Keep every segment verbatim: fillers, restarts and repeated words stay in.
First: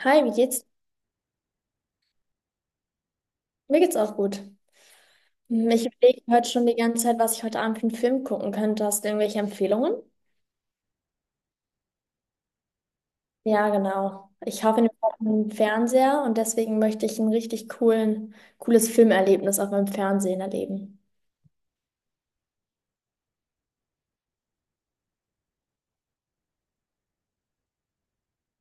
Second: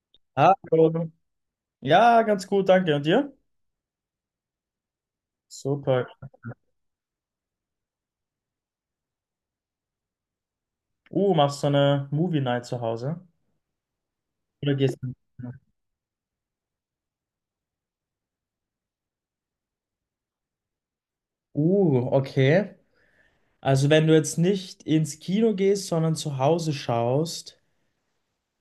Hi, wie geht's? Hallo. Ja, ganz gut, danke. Und dir? Mir geht's auch gut. Hm, Ich Super. überlege heute schon die ganze Zeit, was ich heute Abend für einen Film gucken könnte. Hast du irgendwelche Empfehlungen? Uh, machst du eine Movie Night zu Hause? Ja, genau. Ich Oder hoffe, ich gehst du? habe einen Fernseher und deswegen möchte ich ein richtig coolen, cooles Filmerlebnis auf meinem Fernsehen erleben. Uh, okay. Also wenn du jetzt nicht ins Kino gehst, sondern zu Hause schaust,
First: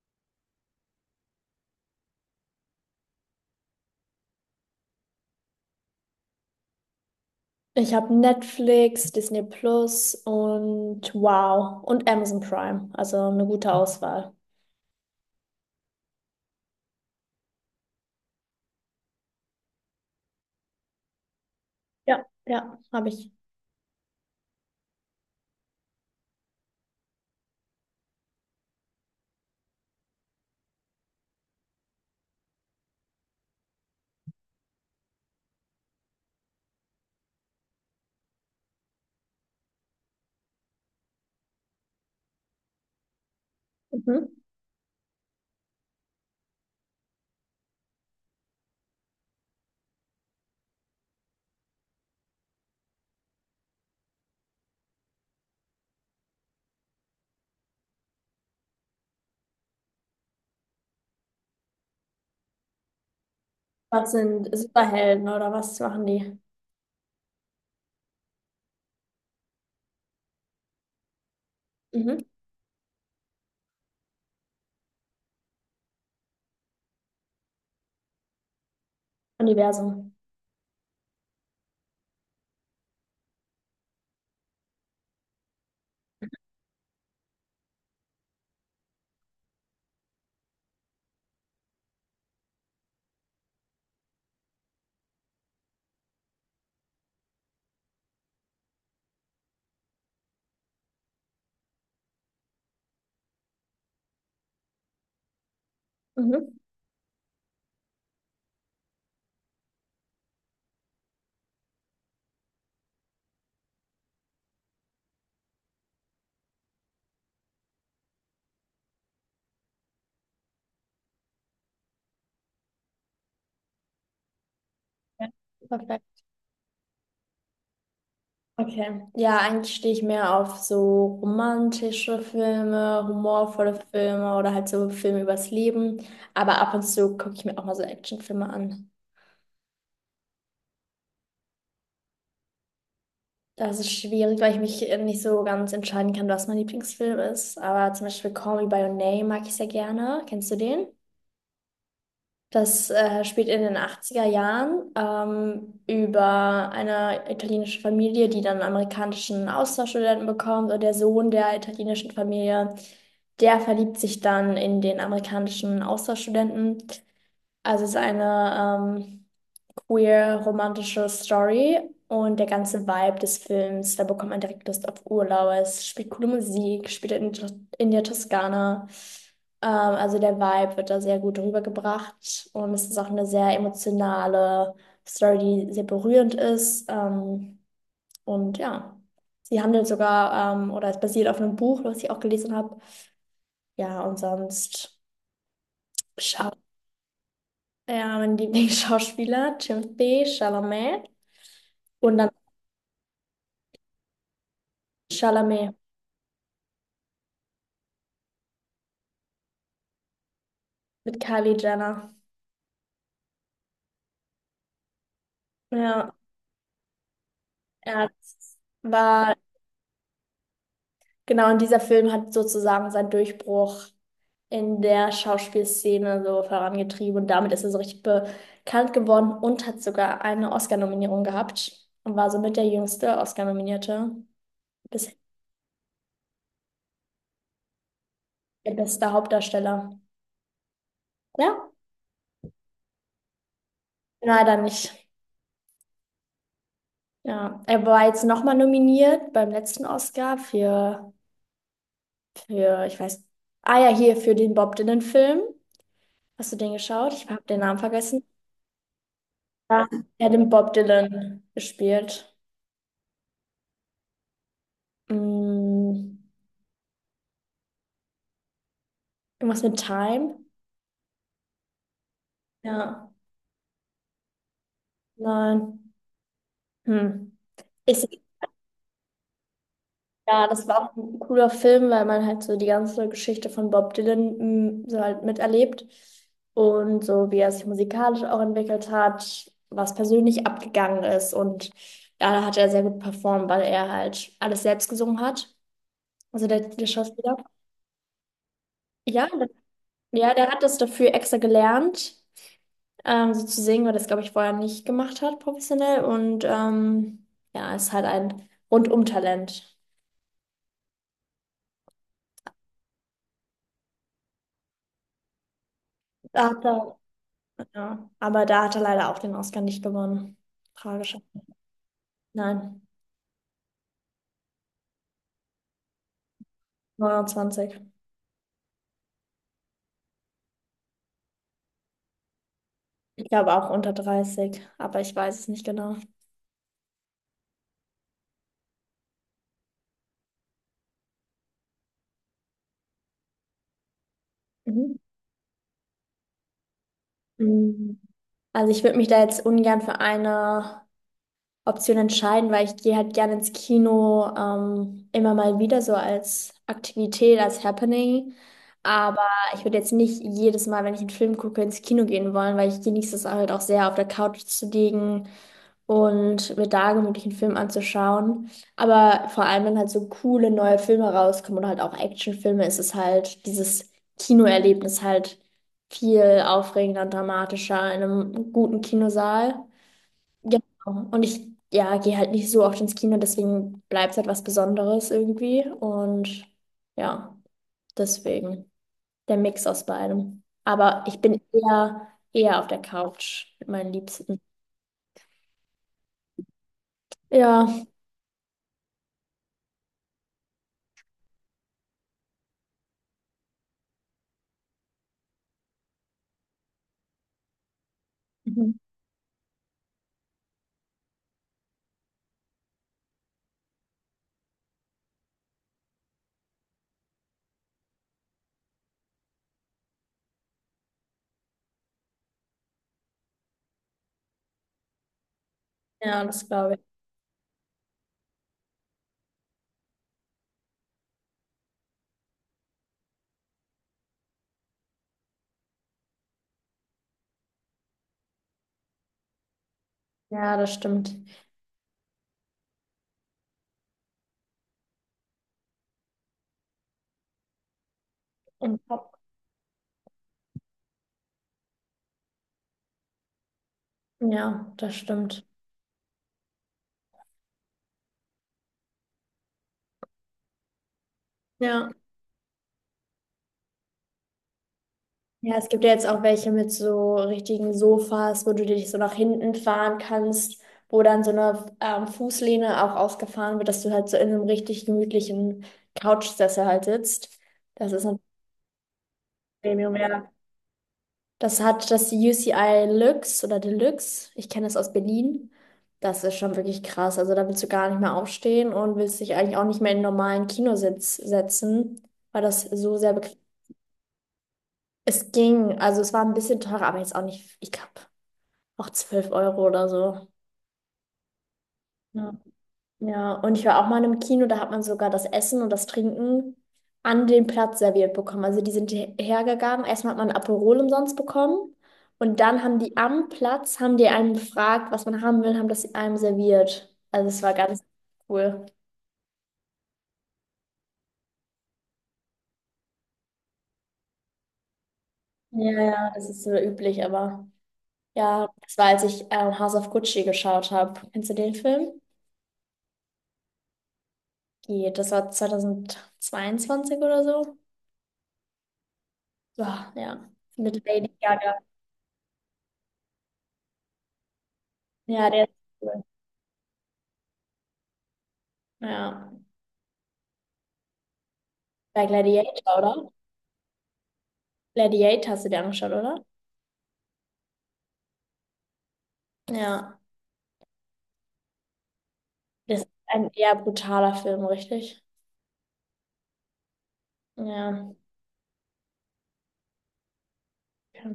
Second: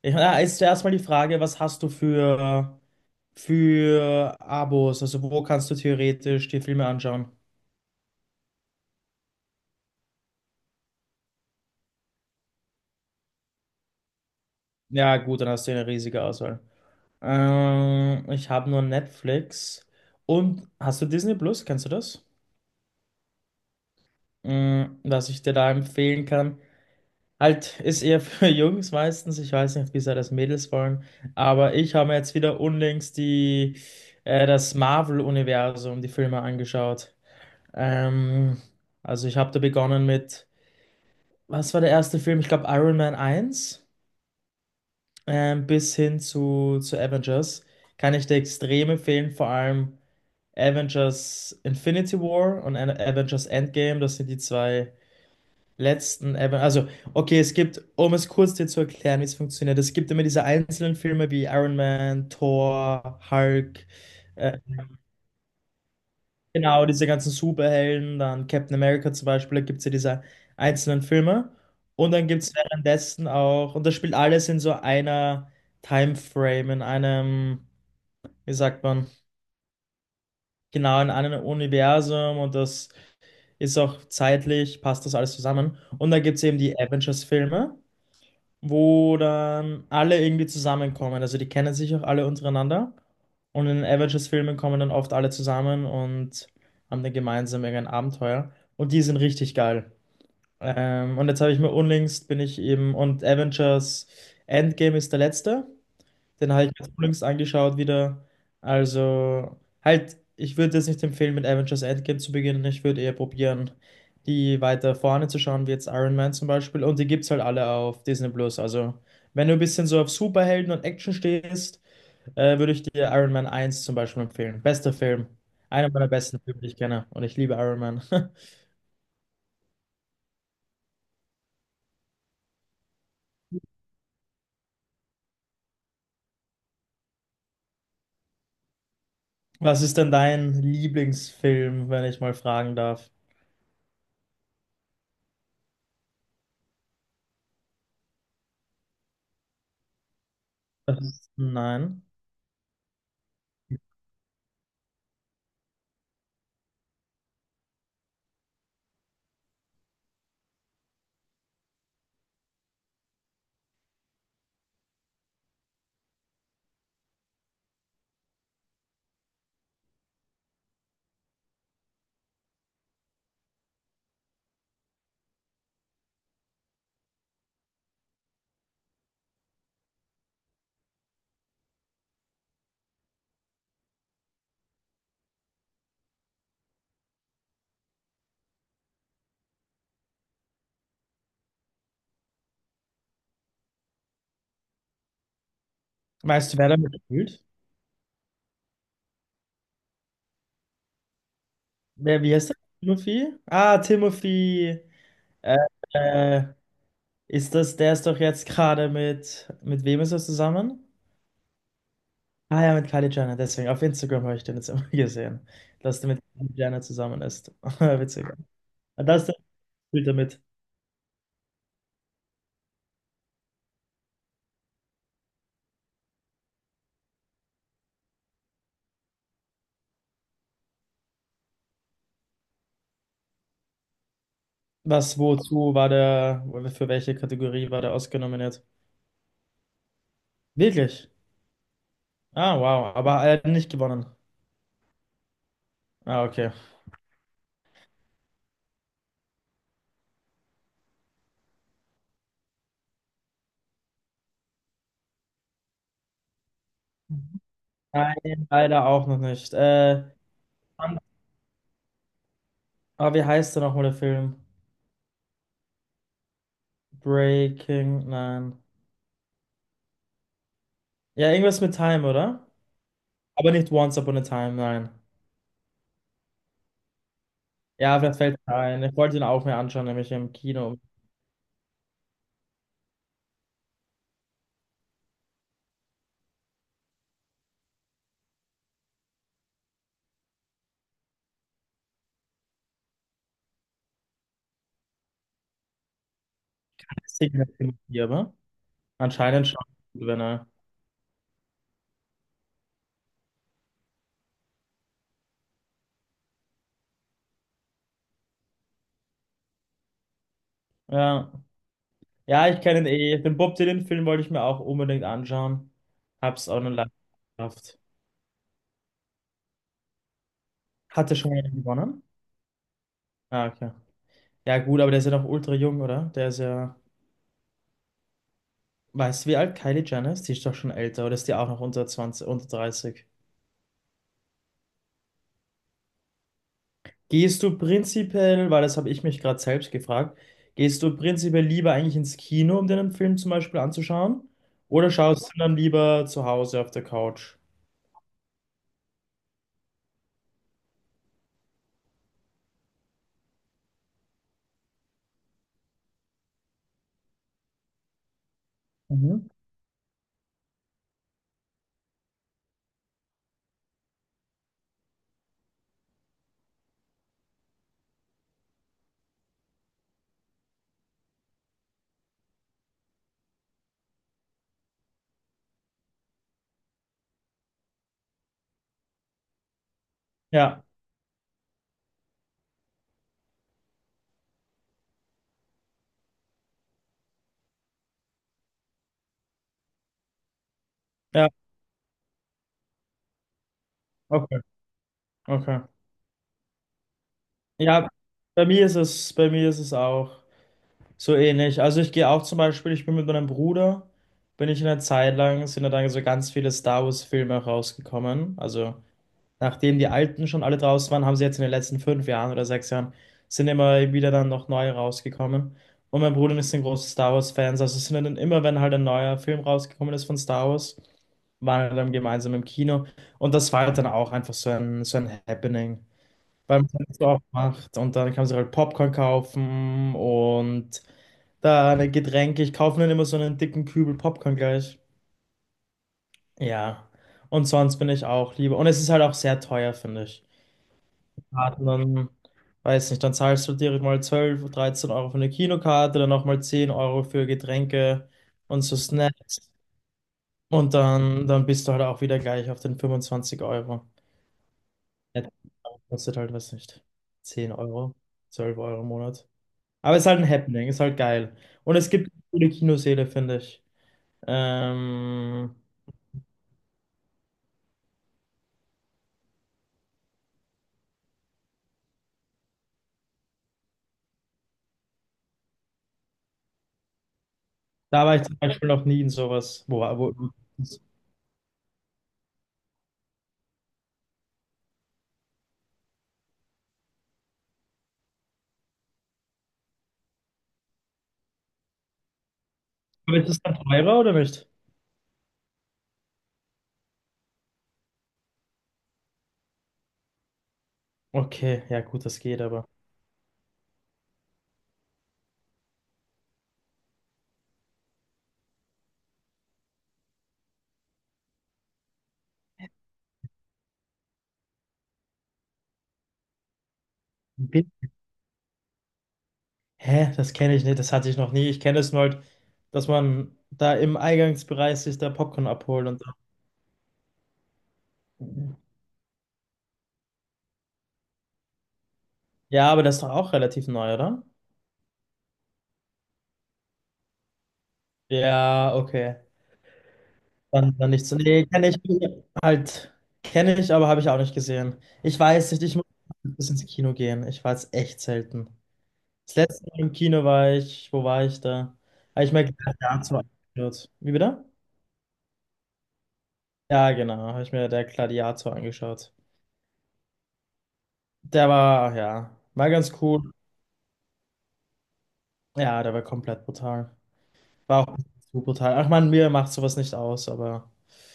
ich, na, ist zuerst mal die Frage, was hast du für, für Abos? Also wo kannst du theoretisch die Filme anschauen? Ich habe Netflix, Disney Plus und Wow und Amazon Prime. Also eine gute Auswahl. Ja, gut, dann hast du eine riesige Auswahl. Ähm, ich habe nur Netflix. Und hast du Disney Plus? Kennst du das? Ja, ja, habe ich. Mm, was ich dir da empfehlen kann. Halt, ist eher für Jungs meistens. Ich weiß nicht, wie sehr das Mädels wollen. Aber ich habe mir jetzt wieder unlängst die, äh, das Marvel-Universum, die Filme angeschaut. Ähm, also ich habe da begonnen mit, was war der erste Film? Ich glaube Iron Man eins, Mhm. ähm, bis hin zu, zu Avengers. Kann ich dir extrem empfehlen, vor allem Avengers Infinity War und An- Avengers Endgame. Das sind die zwei letzten Evan. Also, okay, es gibt, um es kurz dir zu erklären, wie es funktioniert, es gibt immer diese einzelnen Filme wie Iron Man, Thor, Hulk, Was sind äh, Superhelden oder was machen die? genau, diese ganzen Superhelden, dann Captain America zum Beispiel, da gibt es ja diese einzelnen Filme. Und Mhm. dann gibt es währenddessen auch, und das spielt alles in so einer Timeframe, in einem, wie sagt man, Universum. genau, in einem Universum und das ist auch zeitlich, passt das alles zusammen. Und dann gibt es eben die Avengers-Filme, wo dann alle irgendwie zusammenkommen. Also die kennen sich auch alle untereinander. Und in den Avengers-Filmen kommen dann oft alle zusammen und haben dann gemeinsam irgendein Abenteuer. Und die sind richtig geil. Ähm, und jetzt habe ich mir unlängst bin ich eben, und Avengers Endgame ist der letzte. Den Mhm. habe ich mir jetzt unlängst angeschaut wieder. Also, halt, ich würde jetzt nicht empfehlen, mit Avengers Endgame zu beginnen. Ich würde eher probieren, die weiter vorne zu schauen, wie jetzt Iron Man zum Beispiel. Und die gibt's halt alle auf Disney Plus. Also, wenn du ein bisschen so auf Superhelden und Action stehst, äh, würde ich dir Iron Man eins zum Beispiel empfehlen. Bester Film. Ja, Einer perfekt. meiner besten Filme, die ich kenne. Und ich liebe Iron Man. Okay. Ja, eigentlich stehe ich mehr auf so romantische Filme, humorvolle Filme oder halt so Filme übers Leben. Aber ab und zu gucke ich mir auch mal so Actionfilme an. Was ist denn dein Lieblingsfilm, wenn ich mal fragen darf? Das ist schwierig, weil ich mich äh, nicht so ganz entscheiden kann, was mein Lieblingsfilm ist. Aber zum Beispiel Call Me by Your Name mag ich sehr gerne. Kennst du den? Das ist, nein. Das äh, spielt in den achtziger Jahren, ähm, über eine italienische Familie, die dann einen amerikanischen Austauschstudenten bekommt. Und der Sohn der italienischen Familie, der verliebt sich dann in den amerikanischen Austauschstudenten. Also es ist eine ähm, queer romantische Story und der ganze Vibe des Films, da bekommt man direkt Lust auf Urlaub. Es spielt coole Musik, spielt in, in der Toskana. Ähm, also der Vibe wird da sehr gut rübergebracht und es ist auch eine sehr emotionale Story, die sehr berührend ist. Ähm, und ja, sie handelt sogar, ähm, oder es basiert auf einem Buch, was ich auch gelesen habe. Ja, und sonst. Weißt du, wer damit spielt? Ja, mein Lieblingsschauspieler, Timothée Chalamet. Und Wer, dann wie heißt der? Timothy? Ah, Timothy. Äh, Chalamet äh, Ist das, der ist doch jetzt gerade mit, mit wem ist er zusammen? mit Kylie Jenner. Ah ja, mit Kylie Jenner, deswegen. Auf Instagram habe ich den jetzt immer gesehen, dass der Ja, mit Kylie Jenner zusammen ist. er Witzig. Da ist der war, Bild damit. genau, und dieser Film hat sozusagen seinen Durchbruch in der Schauspielszene so vorangetrieben. Und damit ist er so richtig bekannt geworden und hat sogar eine Oscar-Nominierung gehabt. Und war somit der jüngste Oscar-Nominierte. Bisher Was, wozu war der, für welche Kategorie war der ausgenominiert? der beste Hauptdarsteller. Wirklich? Ja, Ah, wow. Aber er hat nicht gewonnen. leider nicht. Ah, okay. Ja, er war jetzt nochmal nominiert beim letzten Oscar für Für, ich weiß. Ah ja, hier für den Bob Dylan-Film. Hast du den geschaut? Ich habe den Namen vergessen. Nein, leider auch noch nicht. Ja. Äh, Er hat den Bob Dylan gespielt. Aber wie heißt der nochmal der Film? Hm, Breaking, nein. irgendwas mit Time? Ja, irgendwas mit Time, oder? Ja. Aber nicht Once Upon a Time, nein. Nein. Hm. Ja, Ist, vielleicht fällt mir ein. Ich wollte ihn auch mir anschauen, nämlich im ja, das Kino. war auch ein cooler Film, weil man halt so die ganze Geschichte von Bob Dylan, hm, so halt miterlebt. Und so, wie er sich musikalisch auch entwickelt hat, was persönlich abgegangen ist. Und ja, da hat er sehr gut performt, weil er halt alles selbst gesungen hat. Also der, der Schauspieler. Signature, aber Ja, der, anscheinend schon, wenn ja, er. der hat das dafür extra gelernt, ähm, so zu singen, weil das, glaube ich, vorher nicht gemacht hat, professionell. Und ähm, ja, ist halt ein Rundum-Talent. Ja. Ja, ich kenne ihn eh. Den Bob Dylan-Film wollte ich mir auch unbedingt anschauen. Hab's Da auch hat noch leider er, nicht geschafft. ja, aber da hat er leider auch den Oscar nicht gewonnen. Hatte Tragisch. schon einen gewonnen? Nein, Ah, okay. Ja, gut, aber der ist ja noch ultra jung, oder? Der ist ja. neunundzwanzig. Weißt du, wie alt Kylie Jenner ist? Die ist doch schon älter, oder ist die auch noch unter zwanzig unter dreißig? Ich glaube auch unter dreißig, aber ich weiß es nicht genau. Gehst du prinzipiell, weil das habe ich mich gerade selbst gefragt, gehst du prinzipiell lieber eigentlich ins Kino, um dir einen Film zum Beispiel anzuschauen? Oder Mhm. schaust du dann lieber zu Hause auf der Couch? Mhm. Also ich würde mich da jetzt ungern für eine Option entscheiden, weil ich gehe halt gerne ins Kino, ähm, immer mal wieder so als Aktivität, als Happening. Aber Mhm. ich würde jetzt nicht jedes Mal, wenn ich einen Film gucke, ins Kino gehen wollen, weil ich genieße es halt auch sehr, auf der Couch zu liegen und mir da gemütlich einen Film anzuschauen. Aber vor allem, wenn halt so coole neue Filme rauskommen oder halt auch Actionfilme, ist es halt dieses Kinoerlebnis halt viel aufregender und dramatischer in einem guten Kinosaal. Ja, Genau. Und ich, ja, gehe halt nicht so oft ins Kino, deswegen bleibt es halt was Besonderes irgendwie. Und ja, deswegen der Mix aus beidem. Aber ich ja, bin eher, eher auf der Couch mit meinen okay, Liebsten. okay. Ja, Ja, bei mir ist es, bei mir ist es auch so ähnlich. Also ich gehe auch zum Beispiel, ich bin mit meinem Bruder, bin ich in einer Zeit lang, sind da dann so ganz viele Star Wars Filme rausgekommen. mhm, Also nachdem die alten schon alle draußen waren, haben sie jetzt in den letzten fünf Jahren oder sechs Jahren, sind immer wieder dann noch neue rausgekommen. Und mein Bruder ist ein großer Star Wars-Fan, also sind dann immer, wenn halt ein neuer Film rausgekommen ist von Star Wars, waren wir dann gemeinsam im Kino. Und das war halt dann auch einfach so ein, so ein Happening, ja, das weil man glaube ich. es auch macht. Und dann kann man sich halt Popcorn kaufen und da eine Getränke. Ich kaufe mir dann immer so einen dicken Kübel Popcorn gleich. Ja. Und sonst bin ich auch lieber. Und es ist halt auch sehr teuer, finde ich. Ja, das stimmt. Karten, weiß nicht, dann zahlst du direkt mal zwölf, dreizehn Euro für eine Kinokarte, dann nochmal zehn Euro für Getränke und so Und, Pop. Snacks. Und dann, dann bist du halt auch wieder gleich auf den fünfundzwanzig Euro. Ja, das Ja, stimmt. kostet halt, weiß nicht, zehn Euro, zwölf Euro im Monat. Aber ist halt ein Happening, ist halt geil. Und es Ja. gibt coole Kinosäle, finde ich. Ja, Ähm, es gibt ja jetzt auch welche mit so richtigen Sofas, wo du dich so nach hinten fahren kannst, wo dann so eine, ähm, Fußlehne auch ausgefahren wird, dass du halt so in einem richtig gemütlichen Couchsessel halt sitzt. Das ist da war ein ich zum Beispiel noch nie in sowas. Wo, Premium, wo, ja. Das hat das U C I Luxe oder Deluxe. Ich kenne das aus Berlin. Das ist schon wirklich krass. Also da willst du gar nicht mehr aufstehen und willst dich eigentlich auch nicht mehr in einen normalen Kinositz setzen, weil das so sehr aber ist bequem. es dann teurer oder nicht? Es ging, also es war ein bisschen teurer, aber jetzt auch nicht, ich glaube, auch zwölf Euro oder so. Okay, ja gut, das Ja. geht aber. Ja, und ich war auch mal im Kino, da hat man sogar das Essen und das Trinken an den Platz serviert bekommen. Also die sind her- hergegangen, erstmal hat man ein Aperol umsonst bekommen und dann haben die am Platz, haben die einem gefragt, was man haben will, haben das einem serviert. Also es war ganz cool. Hä, das kenne ich nicht, das hatte ich noch nie. Ich kenne es nur halt, dass man da im Eingangsbereich sich da Popcorn Ja, abholt und ja, das ist so üblich, aber ja, dann. das war, als ich, ähm, House of Gucci geschaut habe. Kennst du den Film? Ja, aber das ist doch auch relativ neu, oder? Geht, das war zwanzig zweiundzwanzig oder so. Ja, okay. Ja, ja, Dann, mit Dann nicht Lady so. Nee, Gaga. kenne ich halt. Kenne ich, aber habe ich auch nicht gesehen. Ich Ja, der weiß ist nicht, ich muss cool. bis ins Kino gehen. Ich war jetzt echt selten. Ja. Das letzte Mal im Kino war ich, wo war ich da? Bei Habe ich mir Gladiator, oder? Gladiator angeschaut. Wie bitte? Gladiator hast du dir angeschaut, oder? Ja, genau, habe ich mir der Gladiator angeschaut. Ja. Der war, ja, war Das ist ganz ein cool. eher brutaler Film, richtig? Ja, der war komplett brutal. War Ja. auch zu brutal. Ach man, mir macht sowas nicht aus, aber Okay.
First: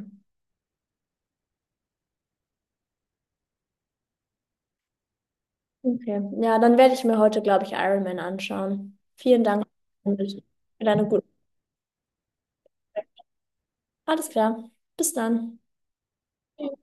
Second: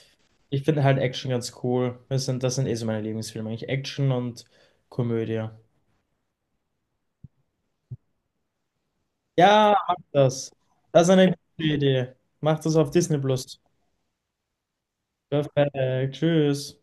ich finde halt Action ganz cool. Das sind, das sind eh so meine Lieblingsfilme, eigentlich Action und Komödie. Okay. Ja, dann werde ich mir heute, glaube ich, Iron Man anschauen. Vielen Dank Ja, mach für das. deine Das ist guten. eine gute Idee. Mach das auf Disney Plus. Alles klar. Bis dann. Perfekt. Tschüss.